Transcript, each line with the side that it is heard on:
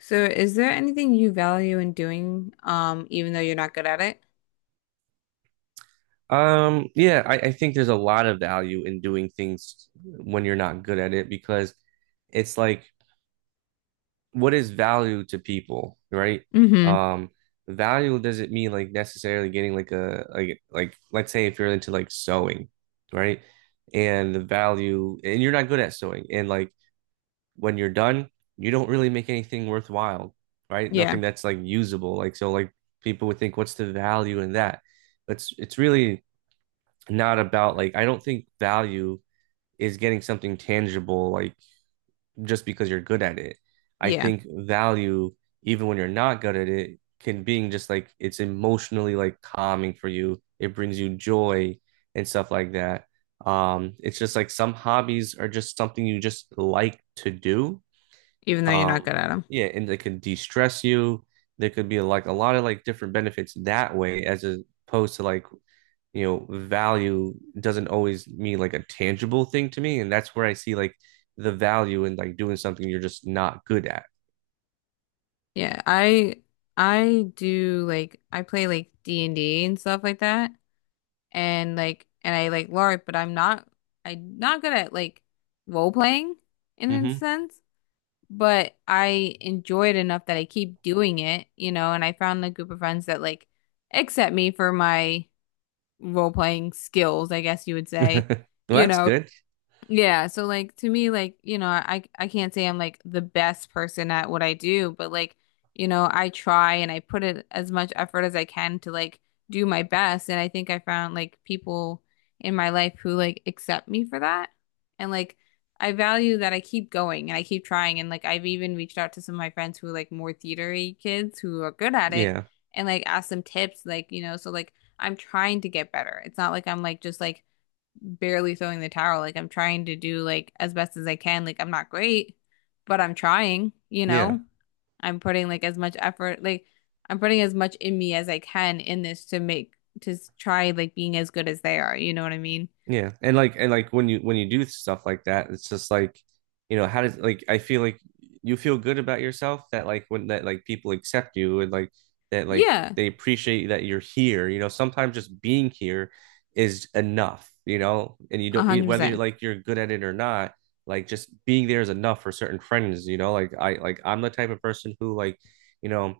left: So is there anything you value in doing, even though you're not good at it?
right: Yeah, I think there's a lot of value in doing things when you're not good at it because it's like, what is value to people, right?
left: Hmm.
right: Um, Value doesn't mean like necessarily getting like a like let's say if you're into like sewing, right? And the value and you're not good at sewing and like when you're done, you don't really make anything worthwhile, right?
left: Yeah.
right: Nothing that's like usable. Like so like people would think, what's the value in that? It's really not about like, I don't think value is getting something tangible like just because you're good at it. I
left: Yeah.
right: think value, even when you're not good at it, can being just like it's emotionally like calming for you. It brings you joy and stuff like that. It's just like some hobbies are just something you just like to do.
left: Even though you're not good
right: Um,
left: at them.
right: yeah, and they can de-stress you. There could be like a lot of like different benefits that way, as opposed to like, you know, value doesn't always mean like a tangible thing to me. And that's where I see like the value in like doing something you're just not good at.
left: Yeah. I do like I play like D&D and D and stuff like that. And like and I like LARP, but I'm not good at like role playing in a
right: Hmm.
left: sense. But I enjoy it enough that I keep doing it, you know, and I found a group of friends that like accept me for my role playing skills, I guess you would say.
right: Well,
left: You
right: that's
left: know,
right: good.
left: yeah, so like to me, like, I can't say I'm like the best person at what I do, but like, I try and I put it as much effort as I can to like do my best. And I think I found like people in my life who like accept me for that. And like I value that I keep going and I keep trying. And like I've even reached out to some of my friends who are like more theatery kids who are good at it
right: Yeah.
left: and like asked them tips, like, so like I'm trying to get better. It's not like I'm like just like barely throwing the towel. Like I'm trying to do like as best as I can. Like I'm not great, but I'm trying.
right: Yeah.
left: I'm putting like as much effort, like I'm putting as much in me as I can in this to make to try like being as good as they are. You know what I mean?
right: Yeah, and like, and like when you, when you do stuff like that, it's just like, you know, how does like, I feel like you feel good about yourself that like when that like people accept you and like that like
left: Yeah,
right: they appreciate that you're here. You know, sometimes just being here is enough, you know, and you
left: a
right: don't
left: hundred
right: whether you're
left: percent.
right: like you're good at it or not, like just being there is enough for certain friends, you know, like I like, I'm the type of person who like, you know,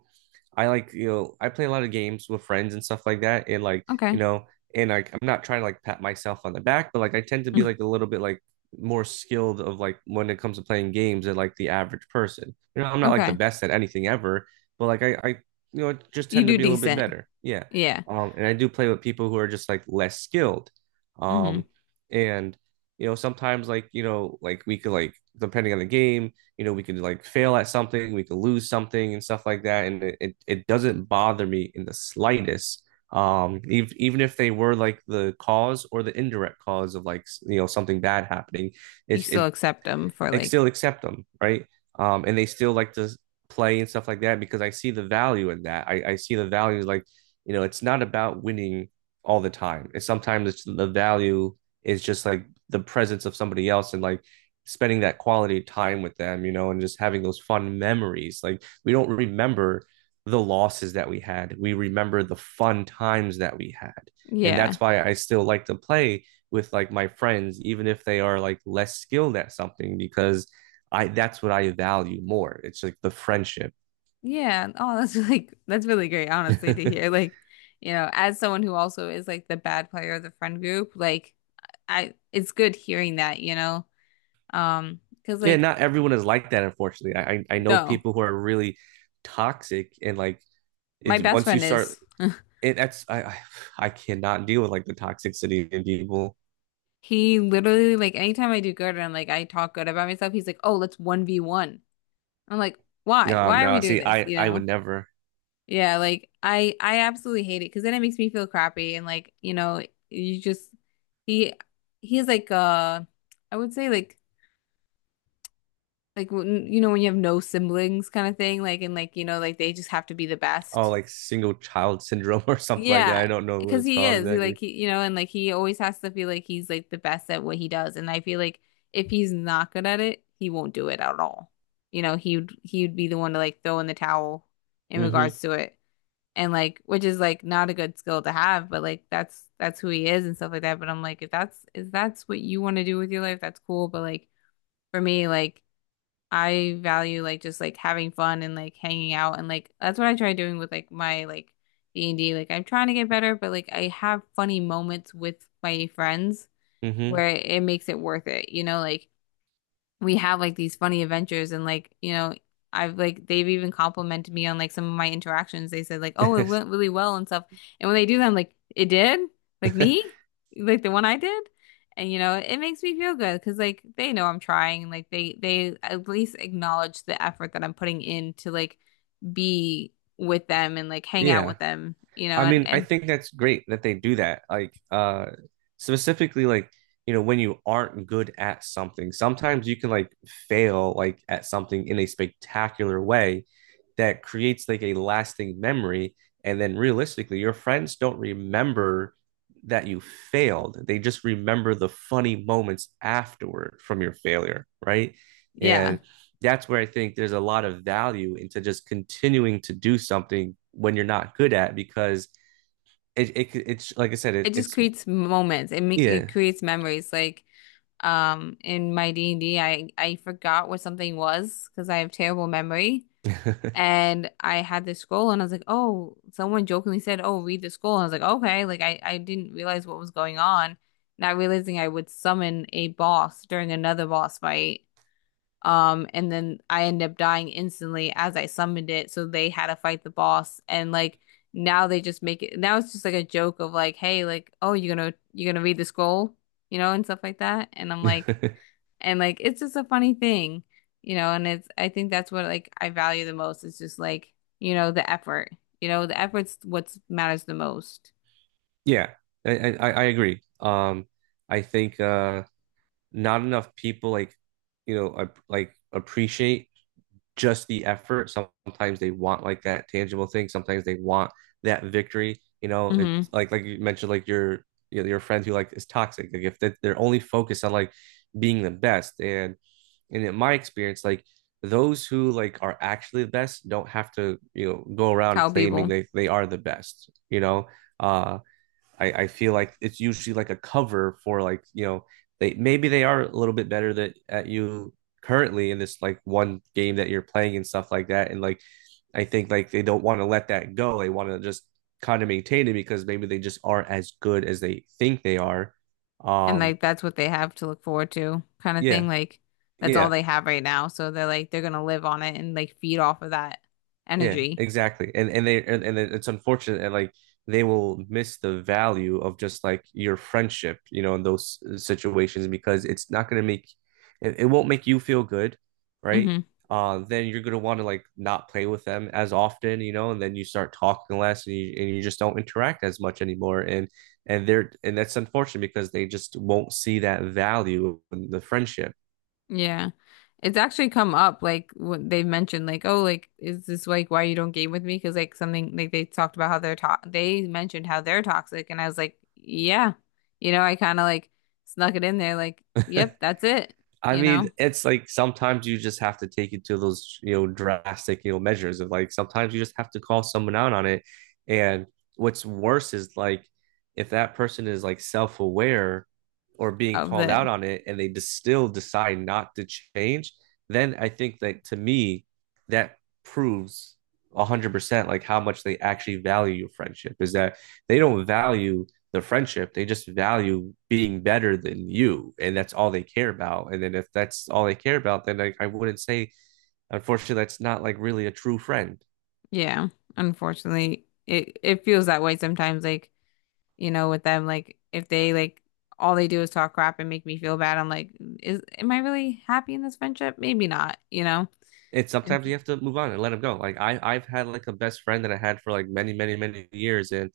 right: I like, you know, I play a lot of games with friends and stuff like that and like, you
left: Okay,
right: know, and like I'm not trying to like pat myself on the back, but like I tend to be like a little bit like more skilled of like when it comes to playing games than like the average person. You know, I'm not like the
left: okay.
right: best at anything ever, but like I you know just
left: You
right: tend to
left: do
right: be a little bit
left: decent.
right: better. Yeah.
left: Yeah.
right: And I do play with people who are just like less skilled. Um,
left: Mm-hmm.
right: and you know, sometimes like, you know, like we could like depending on the game, you know, we could like fail at something, we could lose something and stuff like that. And it doesn't bother me in the slightest, um, even if they were like the cause or the indirect cause of like, you know, something bad happening,
left: You
right: it's
left: still
right: it
left: accept them for
right: and
left: like,
right: still accept them, right? And they still like to play and stuff like that because I see the value in that. I see the value like, you know, it's not about winning all the time. It's sometimes it's the value is just like the presence of somebody else and like spending that quality time with them, you know, and just having those fun memories. Like we don't remember the losses that we had. We remember the fun times that we had. And
left: yeah.
right: that's why I still like to play with like my friends, even if they are like less skilled at something, because I that's what I value more. It's like the friendship.
left: Yeah. Oh, that's like that's really great, honestly, to hear. Like, as someone who also is like the bad player of the friend group, like I it's good hearing that. 'Cause
right: Yeah,
left: like
right: not everyone is like that, unfortunately. I know
left: no,
right: people who are really toxic and like
left: my
right: it,
left: best
right: once you
left: friend
right: start
left: is
right: it, that's I cannot deal with like the toxicity in people.
left: he literally like anytime I do good and like I talk good about myself, he's like, "Oh, let's 1v1." I'm like, "Why?
right: No,
left: Why are we
right: no.
left: doing
right: See,
left: this?"
right: I
left: You
right: I would
left: know?
right: never.
left: Yeah, like I absolutely hate it because then it makes me feel crappy and like, you just he he's like I would say like when, when you have no siblings kind of thing, like and like like they just have to be the
right: Oh,
left: best.
right: like single child syndrome, or something like that.
left: Yeah,
right: I don't know what
left: because
right: it's
left: he
right: called
left: is. He
right: exactly.
left: like he, you know, and like he always has to feel like he's like the best at what he does. And I feel like if he's not good at it, he won't do it at all. You know, he would be the one to like throw in the towel in
right: Mm-hmm.
left: regards to it. And like which is like not a good skill to have, but like that's who he is and stuff like that. But I'm like if that's what you want to do with your life, that's cool, but like for me, like I value like just like having fun and like hanging out and like that's what I try doing with like my like D&D. Like I'm trying to get better, but like I have funny moments with my friends where it makes it worth it. You know, like we have like these funny adventures and like I've like they've even complimented me on like some of my interactions, they said like, oh, it
right: Mm-hmm.
left: went really well and stuff, and when they do that I'm like, it did, like me, like the one I did, and it makes me feel good because like they know I'm trying and like they at least acknowledge the effort that I'm putting in to like be with them and like hang out
right: Yeah.
left: with them.
right: I
left: and
right: mean, I
left: and
right: think that's great that they do that. Like, specifically, like, you know, when you aren't good at something, sometimes you can like fail like at something in a spectacular way that creates like a lasting memory. And then realistically, your friends don't remember that you failed. They just remember the funny moments afterward from your failure, right?
left: yeah,
right: And that's where I think there's a lot of value into just continuing to do something when you're not good at because it's like I said, it,
left: it just
right: it's
left: creates moments,
right: yeah,
left: it creates memories, like in my D&D, I forgot what something was because I have terrible memory, and I had this scroll, and I was like, oh, someone jokingly said, oh, read the scroll, and I was like, okay, like I didn't realize what was going on, not realizing I would summon a boss during another boss fight, and then I end up dying instantly as I summoned it, so they had to fight the boss, and like now they just make it now it's just like a joke of like, hey, like, oh, you're gonna read the scroll, you know, and stuff like that, and I'm like, and like it's just a funny thing, you know, and it's I think that's what like I value the most. It's just like, the effort. You know, the effort's what matters the most.
right: yeah. I agree. I think, not enough people like, you know, like appreciate just the effort. Sometimes they want like that tangible thing. Sometimes they want that victory. You know,
left: Hmm.
right: it's like you mentioned, like your, you know, your friend who like is toxic. Like if they, they're only focused on like being the best. And in my experience, like those who like are actually the best don't have to, you know, go around
left: Tell
right: claiming
left: people.
right: they are the best, you know. Uh, I feel like it's usually like a cover for like, you know, they maybe they are a little bit better that at you currently in this like one game that you're playing and stuff like that. And like I think like they don't want to let that go. They want to just kind of maintain it because maybe they just aren't as good as they think they are.
left: And
right: Um,
left: like that's what they have to look forward to, kind of thing.
right: yeah.
left: Like, that's all
right: Yeah.
left: they have right now. So they're gonna live on it and like feed off of that
right: Yeah,
left: energy.
right: exactly. And and it's unfortunate and like they will miss the value of just like your friendship, you know, in those situations because it's not going to make it, it won't make you feel good, right?
left: Hmm.
right: Then you're going to want to like not play with them as often, you know, and then you start talking less and you just don't interact as much anymore. And they're and that's unfortunate because they just won't see that value in the friendship.
left: Yeah. It's actually come up, like what they've mentioned, like, oh, like, is this like why you don't game with me? Because like something, like they talked about how they mentioned how they're toxic, and I was like, yeah, I kind of like snuck it in there, like, yep, that's it
right: I
left: you
right: mean,
left: know
right: it's like sometimes you just have to take it to those, you know, drastic, you know, measures of like sometimes you just have to call someone out on it. And what's worse is like if that person is like self-aware or being
left: of
right: called out
left: the
right: on it and they just still decide not to change, then I think that to me, that proves 100% like how much they actually value your friendship is that they don't value the friendship. They just value being better than you, and that's all they care about. And then if that's all they care about, then I wouldn't say, unfortunately, that's not like really a true friend.
left: Yeah, unfortunately it feels that way sometimes, like, with them, like, if they like all they do is talk crap and make me feel bad, I'm like, is am I really happy in this friendship? Maybe not.
right: And
left: It's,
right: sometimes you have to move on and let them go. Like I've had like a best friend that I had for like many, many, many years, and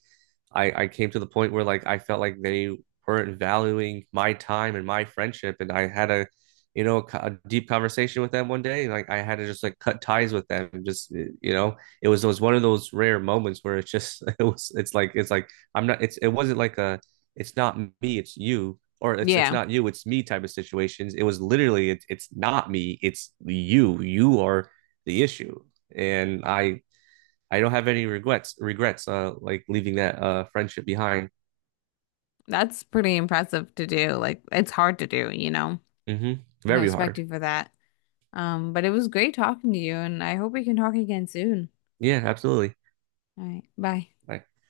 right: I came to the point where like I felt like they weren't valuing my time and my friendship, and I had a you know a deep conversation with them one day, and like I had to just like cut ties with them, and just you know it was one of those rare moments where it's just it's like I'm not it's it wasn't like a it's not me, it's you. Or it's
left: yeah,
right: not you, it's me type of situations. It was literally it's not me, it's you. You are the issue. And I don't have any regrets, uh, like leaving that, uh, friendship behind.
left: that's pretty impressive to do. Like, it's hard to do,
right: Hmm.
left: and I
right: Very
left: respect
right: hard.
left: you for that. But it was great talking to you, and I hope we can talk again soon.
right: Yeah, absolutely.
left: All right, bye.
right: Like